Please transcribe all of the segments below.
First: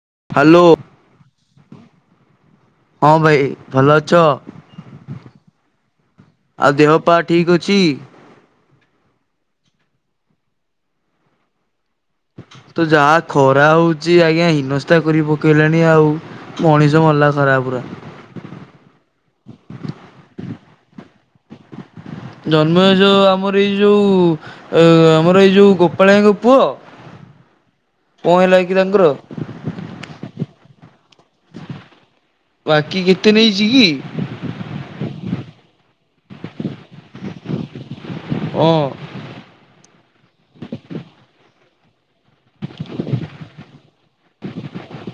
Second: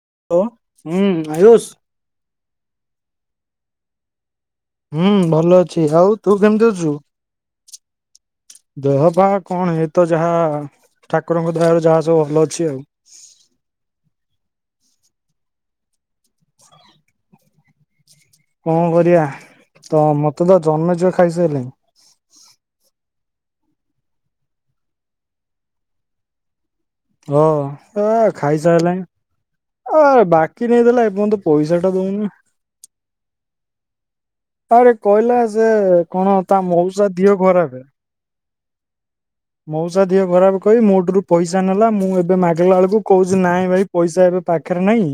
Hello hello ହୁଁ ଆୟୁଷ [inaudible] ହଁ ଭାଇ ଭଲ ଅଛ? ହୁଁ ଭଲ ଅଛି। ଆଉ ତୁ କେମିତି ଆଉ ଦେହ ଅଛୁ? ପା ଠିକ ଅଛି? ଦେହ ବା କଣ ଏଇ ତ ଯାହା ଠାକୁରଙ୍କ ଦୟାରୁ ଯାହା ସବୁ ଭଲ ଅଛି ଆଉ। ତ ଯାହା ଖରା ହଉଚି ଆଜ୍ଞା ହୀନ ଉଦା କରି ପକାଇଲେଣି ଆଉ ମଣିଷ ମଲା ସାରା ପୁରା କଣ କରିବା ତ ମତେ ତ ଜମଜ ଖାଇସାରିଲାଣି। ଜନ୍ମଜ ଏ ଯୋଉ ଆମର ଏଇ ଯୋଉ ଆମର ଏଇ ଯୋଉ ଗୋପାଳଙ୍କ ପୁଅ? ହ କଣ ହେଲା କି ତାଙ୍କର ଖାଇସାରିଲଣି ଆ ବାକି ନେଇଦେଲା ମତେ ପଇସାଟା ଦଉନି। ବାକି କେତେ ନେଇଛି କି? ଯେ କଣ ତା ମଉସା ଦିହ ଖରାପ ଅଁ ମଉସା ଦେହ ଖରାପ କହି ମୋ ଠୁରୁ ପଇସା ନେଲା ମୁଁ ଏବେ ଏବେ ମାଗିଲା ବେଳକୁ କହୁଛି ନାଇଁ ଭାଇ ପଇସା ଏବେ ପାଖରେ ନାଇଁ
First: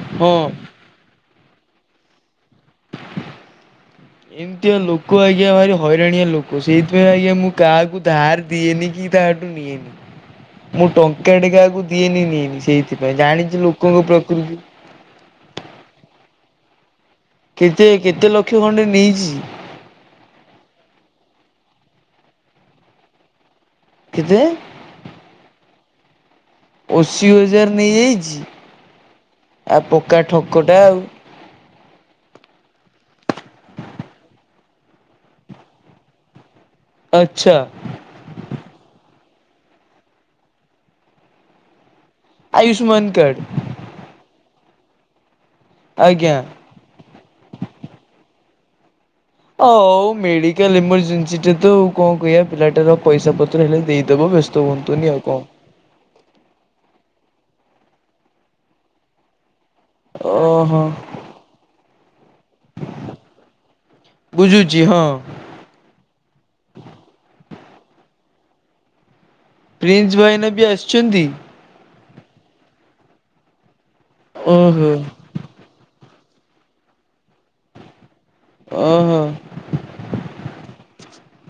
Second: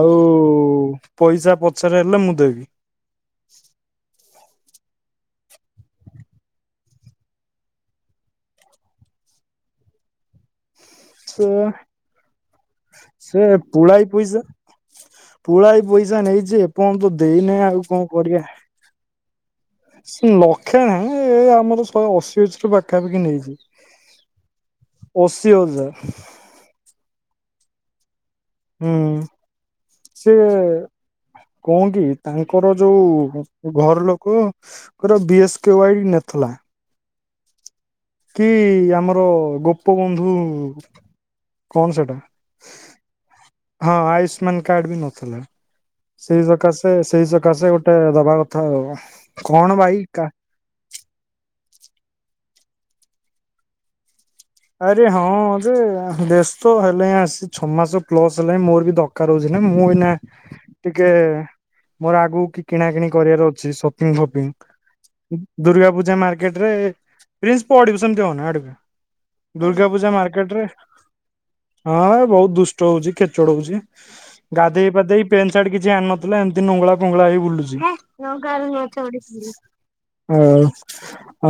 ଆଉ ହଁ। ପଇସା ପଛରେ ହେଲେ ମୁଁ ଦେବି। ଏମିତିଆ ଲୋକ ଆଜ୍ଞା ଭାରି ହଇରାଣିଆ ଲୋକ। ସେଇଥିପାଇଁ ଆଜ୍ଞା ମୁଁ କାହାକୁ ଧାର ଦିଏନି କି କାହାଠୁ ନିଏନି। ମୁଁ ଟଙ୍କା ଟେ ସେ କାହାକୁ ଦିଏନି ନିଏନି। ସେଇଥିପାଇଁ ସେ ଜାଣିଛି ଲୋକଙ୍କ ପୁଳାଇ ପଇସା ପ୍ରକୃତି ପୁଳାଇ ପଇସା ନେଇ ଯେ ପର୍ଯ୍ୟନ୍ତ ଦେଇନାହି ଆଉ କେତେ କଣ କେତେ କରିବା ଲକ୍ଷ ଖଣ୍ଡେ ନେଇଛି ଲକ୍ଷେ ନାହିଁ ଏ ଆମର ଶହେ ଅଶୀ ଅଛି ପାଖାପାଖି ନେଇଛି। କେତେ ଅଶୀ ହଜାର। [inaudible] ଅଶୀ ହଜାର ନେଇଯାଇଛି। ହୁଁ ଆଉ ପକା ସେ ଠକ ଟା ଆଉ। କଣ କି ତାଙ୍କର ଯୋଉ ଘର ଲୋକଙ୍କର ବି ଏସ୍ କେ ୱ ନେଥିଲା ଆଚ୍ଛା କି ଆମର ଗୋପବନ୍ଧୁ କଣ ସେଟା? ଆୟୁଷ୍ମାନ କାର୍ଡ। ହଁ ଆୟୁଷ୍ମାନ କାର୍ଡ ବି ନଥିଲା। ଆଜ୍ଞା। ସେଇ ସକାସେ ସେଇ ସକାସେ ଗୋଟେ ଦବା କଥା। ହଉ ହଉ ମେଡିକାଲ ଏଇମରଜେନ୍ସି ଟା ତ କଣ କହିବା ପିଲାଟା ର ପଇସା ପତ୍ର ହେଲେ ଦେଇଦେବ ବ୍ୟସ୍ତ ହୁଅନ୍ତୁନି ଆରେ ଆଉ ହଁ କଣ ଯେ ବ୍ୟସ୍ତ ହେଲେ ହଁ ଆସି ଛଅ ମାସ ପ୍ଲସ ହେଲା ହିଁ ମୋର ବି ଦରକାର ହଉଛି। ମୁଁ ଏଇନା ଓହୋ ଟିକେ ମୋର ଆଗକୁ କି କିଣା କିିଣି କରିବାର ଅଛି ସପିଙ୍ଗ ବୁଝୁଛି ହଁ ଫପିଙ୍ଗ ଦୁର୍ଗା ପୂଜା ମାର୍କେଟରେ ପ୍ରିନ୍ସପ ପଡିିବୁ ସେମତି ହୋନା ଏଆଡକୁ ଆ। ଦୁର୍ଗା ପ୍ରିନ୍ସ ପୂଜା ଭାଇନା ମାର୍କେଟ ବି ରେ ଆସିଛନ୍ତି। ହଁ ବହୁତ ଦୁଷ୍ଟ ହଉଛି। କ୍ରିକେଟ୍ ହଉଛି। ଓହୋ ଗାଧେଇ ପାଧେଇ ପେଣ୍ଟ ସାଟ କିଛି ଆଣିନ? ଥିଲା ଏମିତି ନୁଙ୍ଗଳା କୁଙ୍ଗଳା ହେଇକି ବୁଲୁଛି। ଓହୋ ହଉ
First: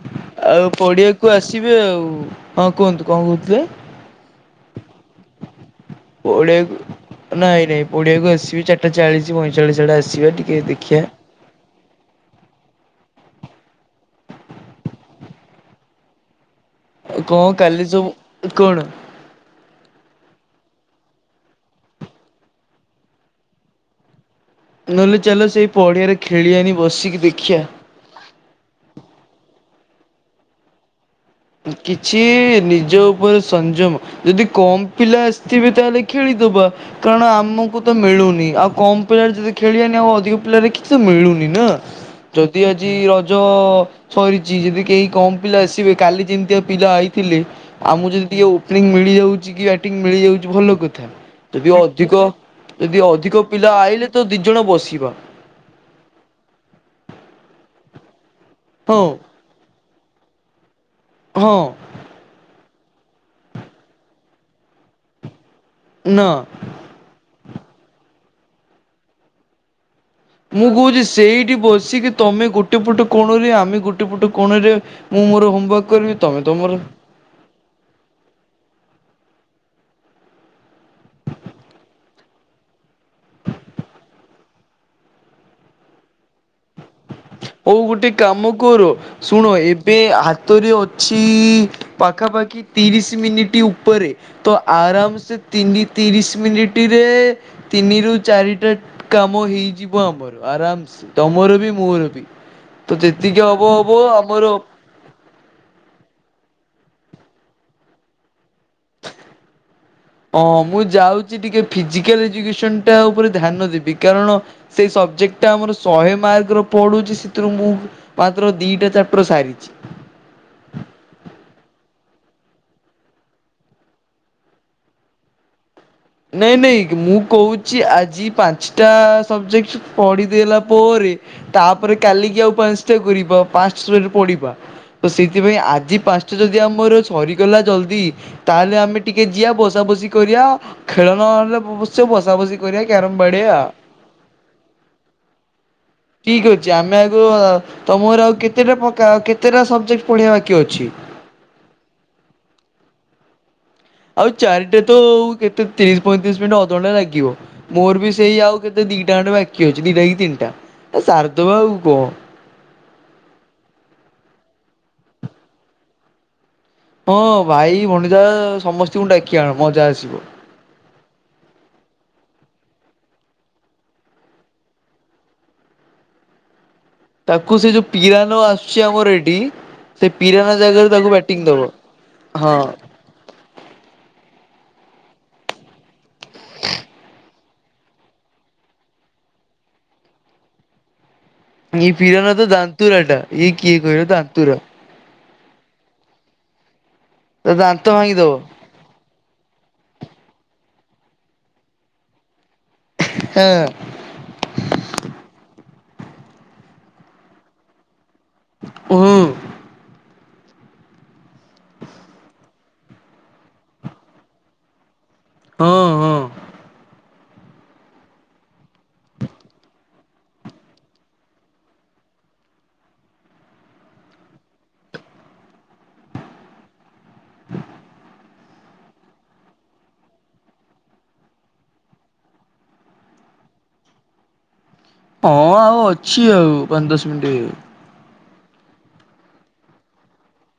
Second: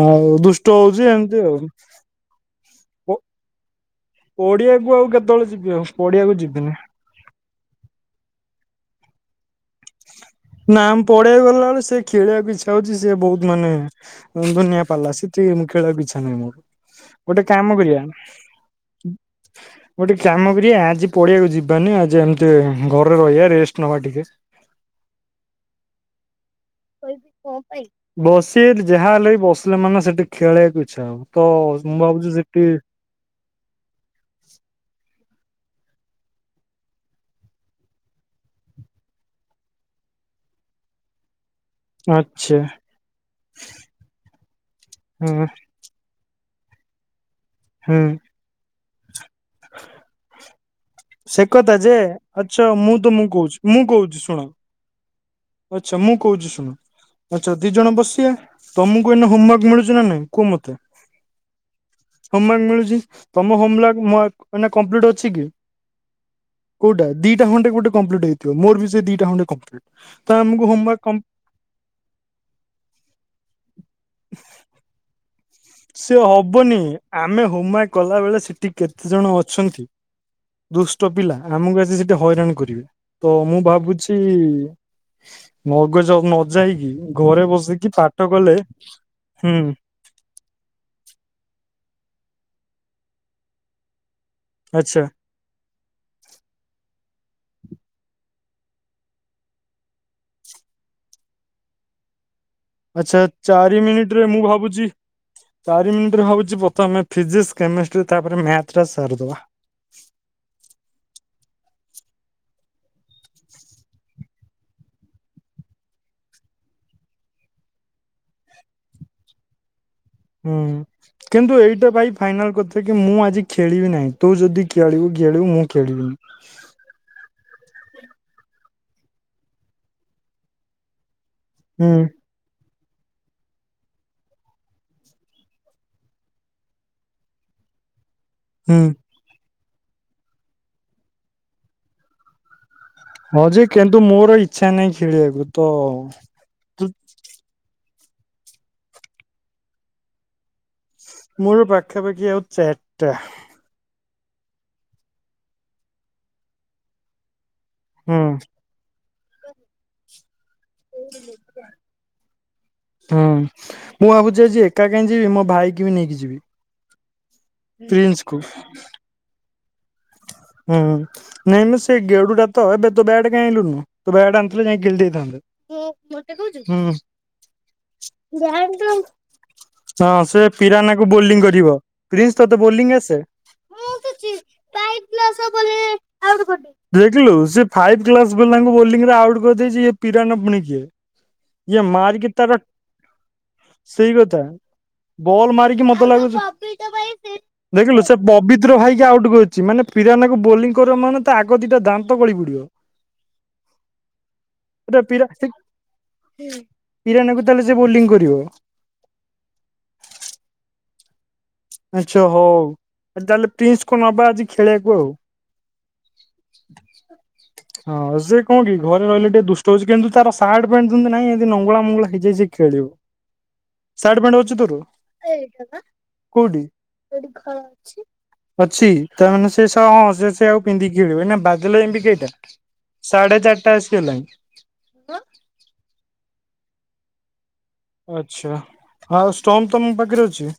ଆଉ ଦୁଷ୍ଟ ହଉଛି ଏମିତି ଆଉ ହଁ କୁହନ୍ତୁ କଣ କହୁଥିଲେ? ପଡିଆକୁ ଆଉ କେତେବେଳେ ଯିବି ଆଉ ଯିବିନି ପଡିଆକୁ ନାଇଁ ରେ ପଡିଆକୁ ଆସିବି ଚାରି ଚାଳିଶ ପଇଁଚାଳୀଶ ଆଡେ ଆସିବା ଟିକେ ନାଁ ଦେଖିବା। ପଡିଆ ଗଲା ବେଳକୁ ସେ ଖେଳିବାକୁ ଇଛା ହଉଛି। ଯେ ବହୁତ ମାନେ ଧୁନଆ ପିଲା ସେ ଟ ମୁଁ ଖଳିବାକୁ ଇଚ୍ଛା ନାହିଁ ମୋର ଆଉ କଣ ଗୋଟେ କାମ କାଲି କରିବା ସବୁ କଣ [inaudible] ଗୋଟେ କାମ କରିବା ଆଜି ପଆଆକୁ ଯିବାନି ଆଜି ଏମିତି ଘରେ ରହିବା ରେଷ୍ଟ ନବା ଟିକେ। ନହେଲେ ଚାଲ ସେଇ ପଡିଆରେ ଖେ ବସିଆ ଯାହା ହେଲେ ବସି ମାନେ ସେଠି ଖେଳକୁ ଇଚ୍ଛା ହବ। ତ ମୁଁ କିଛି ଭାବୁଛି ସେଠି ନିଜ ଉପରେ ସଂଯମ ଯଦି କମ ପିଲା ଥିବେ ତାହେଲେ ଖେଳିଦବା କାରଣ ଆମକୁ ତ ମିଳୁନି ଆଉ କମ ପିଲାରେ ଯଦି ଖେଳିବନି ଆଉ ଅଧିକ ପିଲାରେ କିଛି ତ ମିଳୁନିି। ନା ଆଚ୍ଛା ଯଦି ଆଜି ରଜ ସରିଛି ଯଦି କେହି କମ ହୁଁ ପିଲା ଆସିବେ ଯେମିତିଆ ପିଲା ଆଇ ଥିଲେ ଆ ହୁଁ ମୁଁ ଯଦି ଟିକେ ଉ ମିଳିଯାଉଛି ମିଳିଯାଉଛି ଭଲ କଥା ସେ ଯଦି କଥା ଯେ ଅଧିକ ଆଚ୍ଛା ମୁଁ ଯଦି ତମକୁ ଅଧିକ କହୁଛି ପିଲା ମୁଁ ଆଇଲେ ତ କହୁଛି ଦି ଶୁଣ ଜଣ ବସିବ। ଆଚ୍ଛା ମୁଁ କହୁଛି ଶୁଣୁ ଆଚ୍ଛା ଦି ଜଣ ବସିଆ ହଁ ତମକୁ ଏ ନେ ହୋମୱାର୍କ ମିଳୁଛି । ବୁଝୁଚୁ ନା ନାଇ କୁହ ମୋତେ ହଁ । ହୋମୱାରକ ମିଳୁଛି । ତମ ହୋମଲାକ ମୋ ଅକ୍ ଏଇନା କମ୍ପ୍ଲିଟ ଅଛି କି? ନା । ଟା ଖଣ୍ଡେ ଗୋଟେ କମ୍ପ୍ଲିଟ ହେଇଥିବ ମୋର ବି ସେ ଦିଟା ଖାଣ୍ଡେ କଂପ୍ଲିଟ । ମୁଁ କହୁଛି ସେଇଠି ବସିକି ତମେ ଗୋଟେ ପଟ କୋଣରେ ଆମେ ଗୋଟେ ପଟ କଣରେ ମୁଁ ମୋର ହୋ ସେ ହବନି ଆମେ ହୋମୱାକ୍ କଲା ବେଳେ ସେଠି । କେତେ ଜଣ ଅଛନ୍ତି ଦୁଷ୍ଟ ପିଲା ଆମକୁ ଆଜି ସେଠି ହଇରାଣ କରିବେ ତ ମୁଁ ଭାବୁଛି ମଗଜ ନ ଯାଇକି । ହଉ ଗୋଟେ କାମ କର ଶୁଣ ହୁଁ ଏବେ ହାତରେ ଅ ଅଛି ପାଖାପାଖି ତିରିଶ ମିନିଟ୍ ଉପରେ । ତ ଆଚ୍ଛା। ଆରାମ ସେ ତିନି ତିରିଶ ମିନିଟ । ତିନି ରୁ ଚାରିଟା କାମ ହେଇଯିବ ଆମର ଆରାମସ ତମର ବି ମୋର ବି । ବି । ଆଚ୍ଛା ଚାରି ମିନିଟରେ ମୁଁ ଭାବୁଛି ଚାରି ମିନିଟରେ ଭାବୁଛି ପ୍ରଥମେ । ଫିଜିସ କେମିଷ୍ଟ୍ରି ତାପରେ ମ୍ୟାଥ୍ । ହଁ ମୁଁ ଯାଉ ଚି ଟିକେ ଫିଜିକାଲ ଏଯୁକେସନ୍ ଟା ଉପରେ ଧ୍ୟାନ ଦେବି କାରଣ ସେ ସବଜେକ୍ଟଟା ଆମର ଶହେ ମାର୍କର ପଡୁଛି ସେଥିରୁ ମୁଁ ମାତ୍ର ଦିଟା ଚାପ୍ଟର ସାରିଚି । ହୁଁ କିନ୍ତୁ ଏଇଟା ଭାଇ ଫାଇନାଲ କଥା କି ମୁଁ ଆଜି ଖେଳିବି ନାହିଁ ତୁ ଯଦି ଖେଳିବୁ ଖେଳିବୁ । ନାଇଁ ନାଇଁ ମୁଁ କହୁ ଛି ଆଜି ପାଞ୍ଚଟା ସବଜେକ୍ଟ ପଢ଼ିଦେଲା ପରେ ତାପରେ ହୁଁ କାଲିକି ଆଉ ପାନସ୍ ଟା କରିବା ପାଷ୍ଟଟା ରେ ପଡିବା ତ ସେଇଥିପାଇଁ ଆଜି ପାଞ୍ଚଟା ଯଦି ଆମର ସରିଗଲା ଜଲଦି । ହୁଁ ତାହେଲେ ଆମେ ଟିକେ ଯିିଆ ବସ ବସା ବସି କରିବା । ଖେଳ ନ ହେଲେ ପଛେ ବସା ବସା କରିବା । ହଁ ଯେ କିନ୍ତୁ ମୋର ଇଚ୍ଛା ନାହିଁ ଖେଳିବାକୁ ତ । ଠିକ ଅଛି ଆମେ ଆଗ । ତ ମୋର ଆଉ କେତେଟା ପକାଅ କେତେଟା ସବଜେକ୍ଟ ପଢିବା ବାକି ଅଛି । ମୋ ର ପାଖାପାଖି ହଉଛି ଚାରିଟା । ଆଉ ଚାରିଟା ତ କେତେ ତିରିଶ ପଇଁତିରିଶ ମିନିଟ ଅଧ ଘଣ୍ଟା ଲାଗିବ । ମୋର ବି ହୁଁ ସେଇ ଆଉ କେତେ ଦି ଦିଟା ଖଣ୍ଡେ ବାକି ଅଛି ଦିଟା କି ତିନଟା ଏ ସାରିଦବା ଆଉ କଣ । ହଁ ମୁଁ ଭାବୁଛି ଆଜି ଏକା କାଇଁ ଯିବି ମୋ ଭାଇକ ବି ନେଇକି ଯିବି। ହଁ ଭାଇ ଭଣଜା ପ୍ରିନ୍ସ କୁ ସମସ୍ତଙ୍କୁ ଡାକି ଆଣ। ମଜା ଆସିବ। ହୁଁ ନାଇଁ ମୁ ସେ ଗେଡୁଟା ତ ଏବେ ତୋ ବ୍ଯାଟ୍ କାଇଁ ଆଣିଲୁନୁ ତୋ ବ୍ୟାଟ୍ ଆଣିଥିଲେ ଯାଇ ଖେଳି ଦେଇଥାନ୍ତେ। ହୁଁ ତାକୁ ସେ ଯୋଉ ପିରାନ ଆସୁଛି ଆମର ଏଠି ସେ ହଁ ପିରାନ ଜାଗାରେ ପିରାନାକୁ ତାକୁ ବୋଲିଂ ବ୍ୟାଟିଂ ଦବ କରିବ ପ୍ରିନ୍ସ ତୋତେ ବୋଲିଂ ଆସେ? ହଁ। ଦେଖିଲୁ ସେ ଫାଇଭ କ୍ଲାସ୍ ବାଲା ଙ୍କୁ ବୋଳିଙ୍ଗି ରେ ଆଉଟ୍ କରିଦେଇଚି ଇଏ ପିରାନା ପୁଣି କିଏ। ଇଏ ଏଇ ମାରିକି ପିରାନା ତ ତାର ଦାନ୍ତୁରା ଟା ଇ କିଏ କହିଲ ସେଇ କଥା ଦାନ୍ତୁରା। ବଲ୍ ମାରିକି ମତେ ଲାଗୁଛି ତା ଦାନ୍ତ ଦେଖିଲୁ ସେ ଭାଙ୍ଗିଦବ। ପବିତ୍ର ଭାଇ କି ଆଉଟ୍ କରିଛି ମାନେ ବୋଲିଂ କରି ବ ମାନେ ତା ଆଗ ଦିଟା ଦାନ୍ତ ଗଳି ପଡିବ। ଏଇଟା ପିରା ପିରାନା କୁ ତାହେଲେ ସେ ବୋଲିଂଗ ହୁଁ। ଆଚ୍ଛା ହଉ ତାହେଲେ ପ୍ରିନ୍ସ କୁ ନବା ଆଜି ଖେଳିବାକୁ ଆଉ। ହଁ ହଁ। ହଁ ସେ କଣ କି ଘରେ ରହିଲେ ଟିକେ ଦୁଷ୍ଟ ହଉଛି କିନ୍ତୁ ସାର୍ଟ ପେଣ୍ଟ ଯେମିତି ନାହି ନଙ୍ଗଳା ମଙ୍ଗଳା ହେଇଯାଇଛି ସେ ଖେଳିବ ସାର୍ଟ ପ୍ୟାଂଟ ଅଛି ତୋର କୋଉଠି ତାମାନେ ସେ ହଁ ସେୟାକୁ ପିନ୍ଧିକି ଖେଳିବ ନା ବାଦଲ ଏମିତି କେଇଟା ସାଢେ ଚାରିଟା ଆସିଗଲାଣି। ହଁ ଆଉ ଅଛି। ଅଛି ଆଉ ପାଞ୍ଚ ଦଶ ମିିନିଟ । ଆଚ୍ଛା ଆଉ ଷ୍ଟୋମ୍ ତମ ପାଖରେ ଅଛି।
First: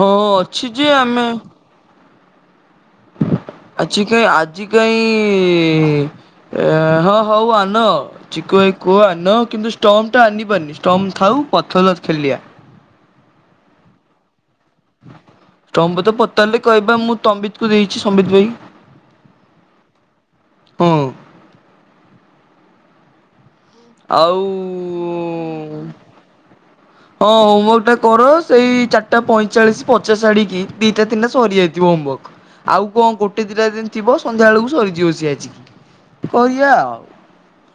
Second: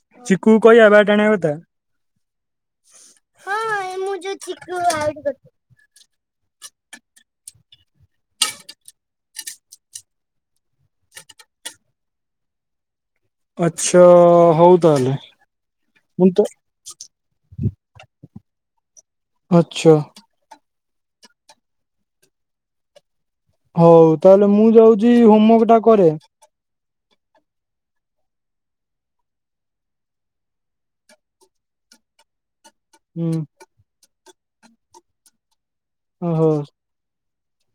ହଁ ଚିକୁକୁ ଅଛି କହିବା ଯେ ବ୍ୟାଟ ଆମେ ଆଣିବା କଥା। ଆଜି କାଇଁ ଆଜି କାଇଁ ଏ ହଁ ହଉ ଆଣ ଚିକୁଭାଇ କୁ କୁହ ଆଣ କିନ୍ତୁ ଷ୍ଟମ୍ପ ଟା ଆଣିବନି ଷ୍ଟମ୍ପ ଥାଉ ପଛରେ ଖେଳିବା। ଆଛା। ଷ୍ଟମ୍ପ ତ ପଚାରିଲେ କହିବା ମୁଁ ସମ୍ବିତ କୁ ଦେଇଛି ସମ୍ବିତ ଭାଇ ଆଚ୍ଛା ହୁଁ। ହଉ ଆଉ ତାହେଲେ ମୁଁ ଯାଉଛି ହୋମୱାର୍କ ଟା କରେ। ହଁ ହୋମୱାର୍କ ଟା କର ସେଇ ଚାରିଟା ପଇଁଚାଳିଶ ପଚାଶ ଆଡିକି ଦିଟା ତିନିଟା ସରିଯାଇଥିବ ହୋମାୱାର୍କ। ଆଉ କଣ ହୁଁ ଗୋଟେ ଦିଟା ଦିନ ଥିବ। ସନ୍ଧ୍ୟା ବେଳକୁ ସରିଯିବ ସିଏ ଆଜି। କହିବା ଆଉ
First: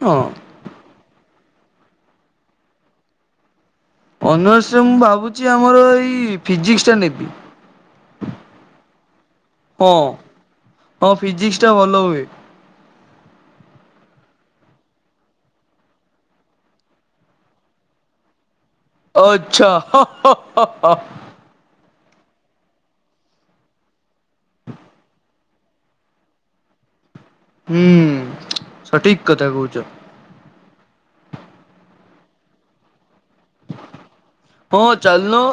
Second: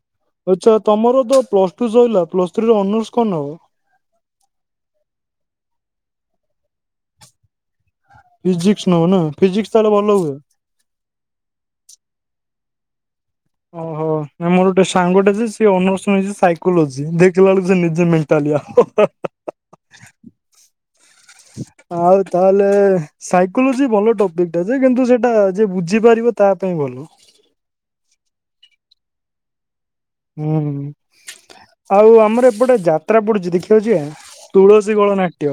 ହଁ। ଆଛା ତମର ତ ପ୍ଲସ ଟୁ ସରିଲା ପ୍ଲସ୍ ଥ୍ରୀରେ ଅନର୍ସ କଣ ନେବ? ଅନର୍ସ ମୁଁ ଭାବୁଛି ଆମର ଏଇ ଫିଜିକ୍ସ ଟା ନେବି। ଫିଜିକ୍ସ ନହ ନା ଫିଜିକ୍ସ ତାହେଲେ ହଁ। ଭଲ ହୁଏ। ହଁ ଫିଜିକ୍ସ ଟା ଭଲ ହୁଏ ଓହୋ ମୋର ଗୋଟେ ସାଙ୍ଗଟା ଯେ ଅନର୍ସ ସାଇକୋଲୋଜି ଦେଖିଲା ବେଳକୁ ସେ ନିଜେ ମେଣ୍ଟାଲିଆ। ଆଛା। ହାଃ ହାଃ ହାଃ ଆଉ ତାହେଲେ ସାଇକୋଲୋଜି ଭଲ ଟପିକ ଟା ଯେ କିନ୍ତୁ ସେଟା ଯ ବୁଝିପାରିବ ତା ପାଇଁ ଭଲ। ହୁଁ ସଠିକ କଥା କହୁଛ। ହୁଁ ଆଉ ଆମର ଏପଟେ ଯାତ ଯାତ୍ରା ପଡୁଛି ଦେଖିବାଉଛି ତୁଳସୀ ହଁ ଗୋଳ ଚାଲୁନ ନାଟ୍ୟ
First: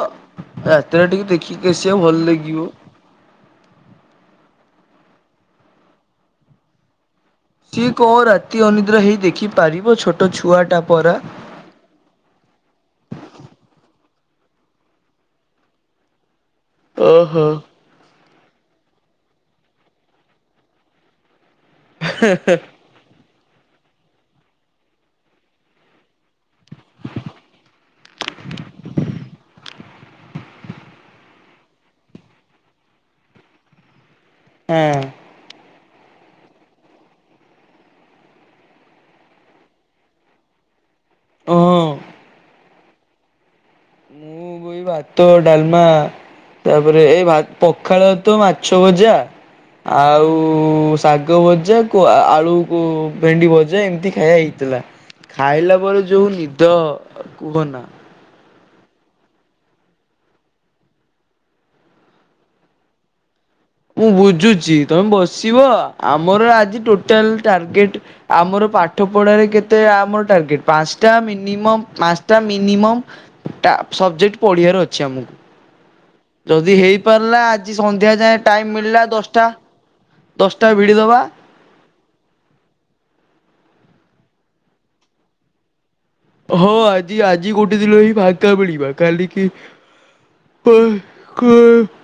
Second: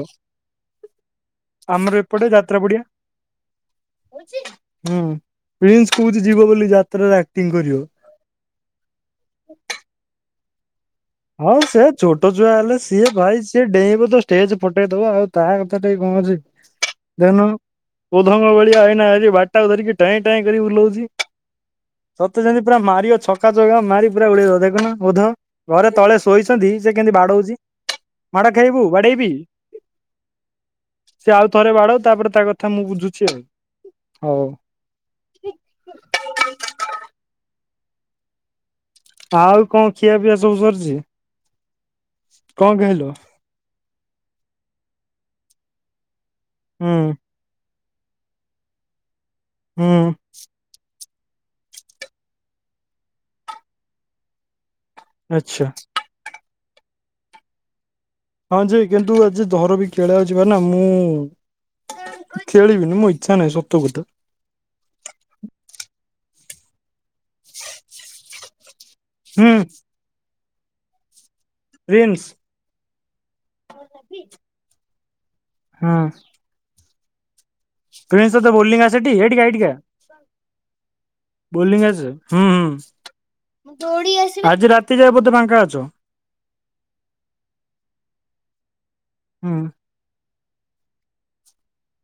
ରାତିରେ ଟିକେ ଦେଖିକି ଆସିବା ଆମର ଭଲ ଏପଟେ ଯାତ୍ରା ଲାଗିବ। ପଡିଆ। ହୁଁ ପ୍ରିନ୍ସ କୋହୁଛି ଯିବ ବୋଲି ଯାତ୍ରା। ଶିଖ ଓ ଅତି ଓ ନିିଦ୍ରା ହ ଦେଖିପାରିବ ଛୋଟ ଛୁଆ ଟା। ହଁ ସେ ଛୋଟ ଛୁଆ ହେଲେ ସିଏ ଭାଇ ସିଏ ଡେଇଁବୋ ତ ଷ୍ଟେଜ ପଠେଇଦବ ଆଉ ତା କଥା ଟିକେ କଣ ଅଛି। ଓହୋ। ଙ୍ଗ ଭଳିଆ ହେଇ ବାଟା ଧରିକି ଟାଏଁ ଟାଏଁ କରି ବୁଲଉଛି। ସତେ ଯେମତି ପୁରା ମାରିବ ଛକ ପକା ଜଗା ମାରି ପୁରା ଉଡ଼େଇ ଦେଖନ ଓଧ ଘରେ ତଳେ ଶୋଇଛନ୍ତି। ସେ କେମିତି ବାଡଉଛି ମାଡ ଖାଇବୁ ବାଡେଇବି ସେ ଆଉ ଥରେ ବାଡଉ ତାପରେ ତା କଥା ମୁଁ ବୁଝୁଛି ଆଉ ହଉ ହଁ। [inaudible] ଆଉ କଣ ଖିଆ ପିଆ ସବୁ ସରିଛି। ହଁ କଣ ଖାଇଲ? ମୁଁ ଗୋଇ ଭାତ ତ ଡାଲମା। ହୁଁ ତାପରେ ଏଇ ଭ ପଖାଳ ତ ମାଛ ଭଜା ହୁଁ ଆଉ ଶାଗ ଭଜା କ ଆଳୁକୁ ଭେଣ୍ଡି ଭଜା ଏମିତି ଖାଇବା ହେଇଥିଲା। ଆଚ୍ଛା ଖାଇଲା ପରେ ଯୋଉ ନିଦ କୁହ ନା। ହଁ ଯେ କିନ୍ତୁ ଆଜି ଦର ବି ଖେଳ ହାଉଛି ବା ନା ମୁଁ ଖେଳିବିନି ମୁ ଇଚ୍ଛା ନାହିଁ, ସ ମୁଁ ବୁଝୁଛି ତମେ ବସିବ ଆମର ଟୋ ଲ ଟାର୍ଗେଟ ଆମର ପାଠ ହୁଁ ପଢାରେ କେତେ ଆମର ଟାର୍ଗେଟ ପାଞ୍ଚଟା ମିନିଟ ମିନିମ ପ୍ରିନ୍ସ ପାଞ୍ଚଟା ମିନିମମ୍। ଟ ସବଜେକ୍ଟ ପଢିବାର ଅଛି। ଚମକୁଚି ହୁଁ। ଯଦି ହେଇପାରିଲା ସନ୍ଧ୍ୟା ପ୍ରିନ୍ସ ଯାଏଁ ତୋତେ ଟାଇମ ବୋଲଙ୍ଗ୍ ଆସେ ମିଳିଲା ଟି ଏଇଠିକି ଆ ଦଶଟା ଏଇଠି କି ଆ ଦଶଟା ଭିଡିଦବା ବୋଲିଙ୍ଗ୍ ଆସେ। ଦୋଡ଼ିଆସିବା ଆଜି ରାତି ଯାଏ ବୋଧେ ପାାଙ୍କା ଅଛ। ହଁ ଆଜି ଆଜି କୋଟେ ଦିନ ହିଁ ଫାଙ୍କା ମିଳିଲା। କାଲି କି? ହୁଁ [unintelligible]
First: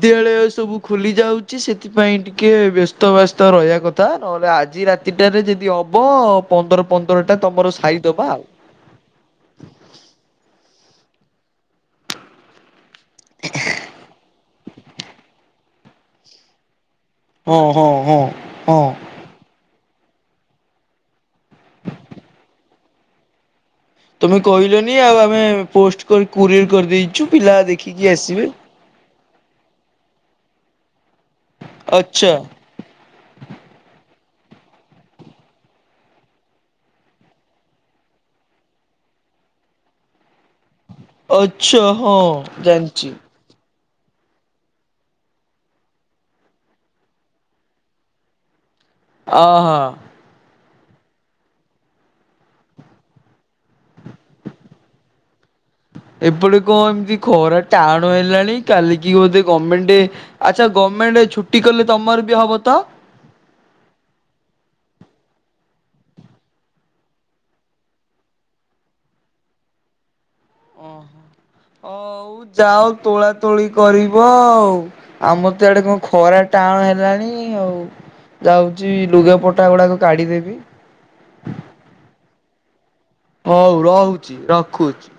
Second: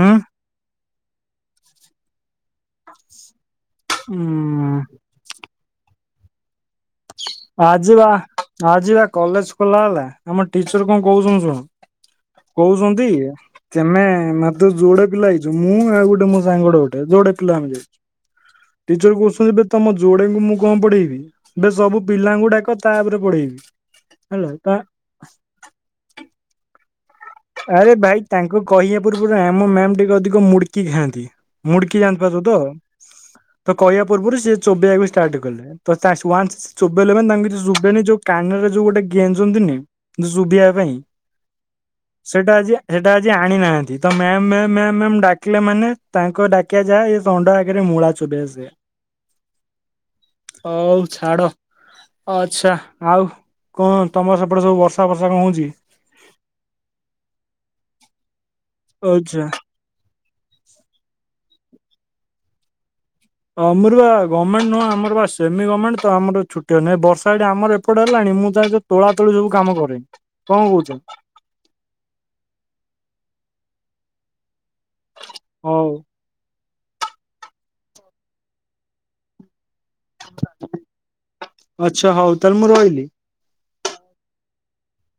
ଉଁ ସବୁ ଖୋଲି ଯାଉଛଚି ସେଥିପାଇଁ ଟିକେ ଟିକେ ବ୍ୟସ୍ତ ବ୍ୟସ୍ତ ରହିବା କଥା ନହେଲେ ଉଁ ଆଜି ରାତିଟାରେ ଯଦି ହବ ପନ୍ଦର ପନ୍ଦରଟା ତମର ଆ ଯିବା ସାରିଦବା ଆଉ। ଆ ଯିବା କଲେଜ ଖୋଲା ହେଲା ଆମ ଟି କଣ କହୁଛନ୍ତି ଶୁଣ କହୁଛନ ତମେ ମାତ୍ର ଯୋଡେ ପିଲା ହେଇଛ। ମୁଁ ଆଉ ଗୋଟେ ମୋ ସାଙ୍ଗଟେ ଯୋଡେ ପିଲା ହଁ ଆମେ ଯାଇଛୁ ହଁ ହଁ ହଁ। ଟିଚର କହୁଛନ୍ତି। ତମ ଯୋଡେଙ୍କୁ ମୁଁ କଣ ପଢେଇବି ବେ ସବୁ ପିଲାଙ୍କୁ ଡାକ ତା ଉପରେ ପଢେଇବି। ତମେ ହେଲା ତ କହିଲନି ଆଉ ଆମେ ପୋଷ୍ଟ କରି କୋରିଅର କରିଦେଇଚ ଆରେ ଭାଇ ତାଙ୍କୁ କହିବା ପୂର୍ବରୁ ଆମ ମ୍ୟାମ୍ ଟିକେ ଅଧିକ ମୁଡ଼କି ଖାଆନ୍ତି। ମୁଡିକି ଆଚ୍ଛା ଜାଣିପାରୁଚ ତ ତ କହିବା ପୂର୍ବରୁ ସିଏ ଚୋବେେଇବାକୁ ଷ୍ଟାର୍ଟ କଲେ ତ ୱାନସ୍ ଚୋବେେଇଲେ ମାନ ତାଙ୍କୁ କିଛି ଶୁେଇନି ଯୋଉ କାନରେ ଯୋଉୋ ଗୋଟେ ଗେଞନ୍ତିନି ଯଉ ଶୁଭିବା ପାଇଁ। ଓ ସେଟା ଆଜି ହେଟା ଆଜି ଆଣିନାହାନ୍ତି। ତ ମ୍ୟାମ ମ୍ୟାମ ମ୍ୟାମ ମ୍ୟାମ ଡାକିଲା ମାନେ ତାଙ୍କ ଡାକିବା ଯାହା ନଣ୍ଡା ଆଗରେ ମୂଳା ଚୋବେଇବା ସେଇଆ। ଓ ହୋ। ହଉ ଛାଡ ଆଚ୍ଛା ଆଉ କଣ ତମର ସେପଟେ ସବୁ ବର୍ଷା ଫର୍ଷା କଣ ହଉଚି? ଏପଟେ କଣ ଏମିତି ଖୋରା ଟାଣ ହେଲାଣି। କାଲିି କି ବୋଧେ ଆଚ୍ଛା। ଗମେଣ୍ଟ୍ ଆଛ ଗମେଣ୍ଟ୍ ଛୁଟି କା ଛୁଟି କଲେ ତମର ବି ହବ ତ? ଆମର ବା ଗମେଣ୍ଟ ନୁହଁ ଆମର ବା ସେମି ଗମେଣ୍ଟ ତ ଆମର ଛୁଟି ନହିଁ ବର୍ଷା ଏଠ ଆମର ଏପଟେ ହେଲାଣି ମୁଁ ତ ତୋଳା ତୋଳି ସବୁ କାମ କରେଇଁ କଣ କହୁଛ। ଓହୋ ହଉ ଯାଉ ତୋଳା ତୋଳି କରିବ ଆଉ। ଆମର ତ ଆଡେ ହଉ କଣ ଖରା ଟାଣ ହେଲାଣି ଆଉ ଯାଉଚି ଲୁଗା ପଟା କୁଟା ଗୁଡାକ କାଡ଼ିଦେବି ଆଚ୍ଛା ହଉ ତାହେଲେ ମୁଁ ରହିଲି। ହଉ ରୋଉ ଚି ରଖୁଚି।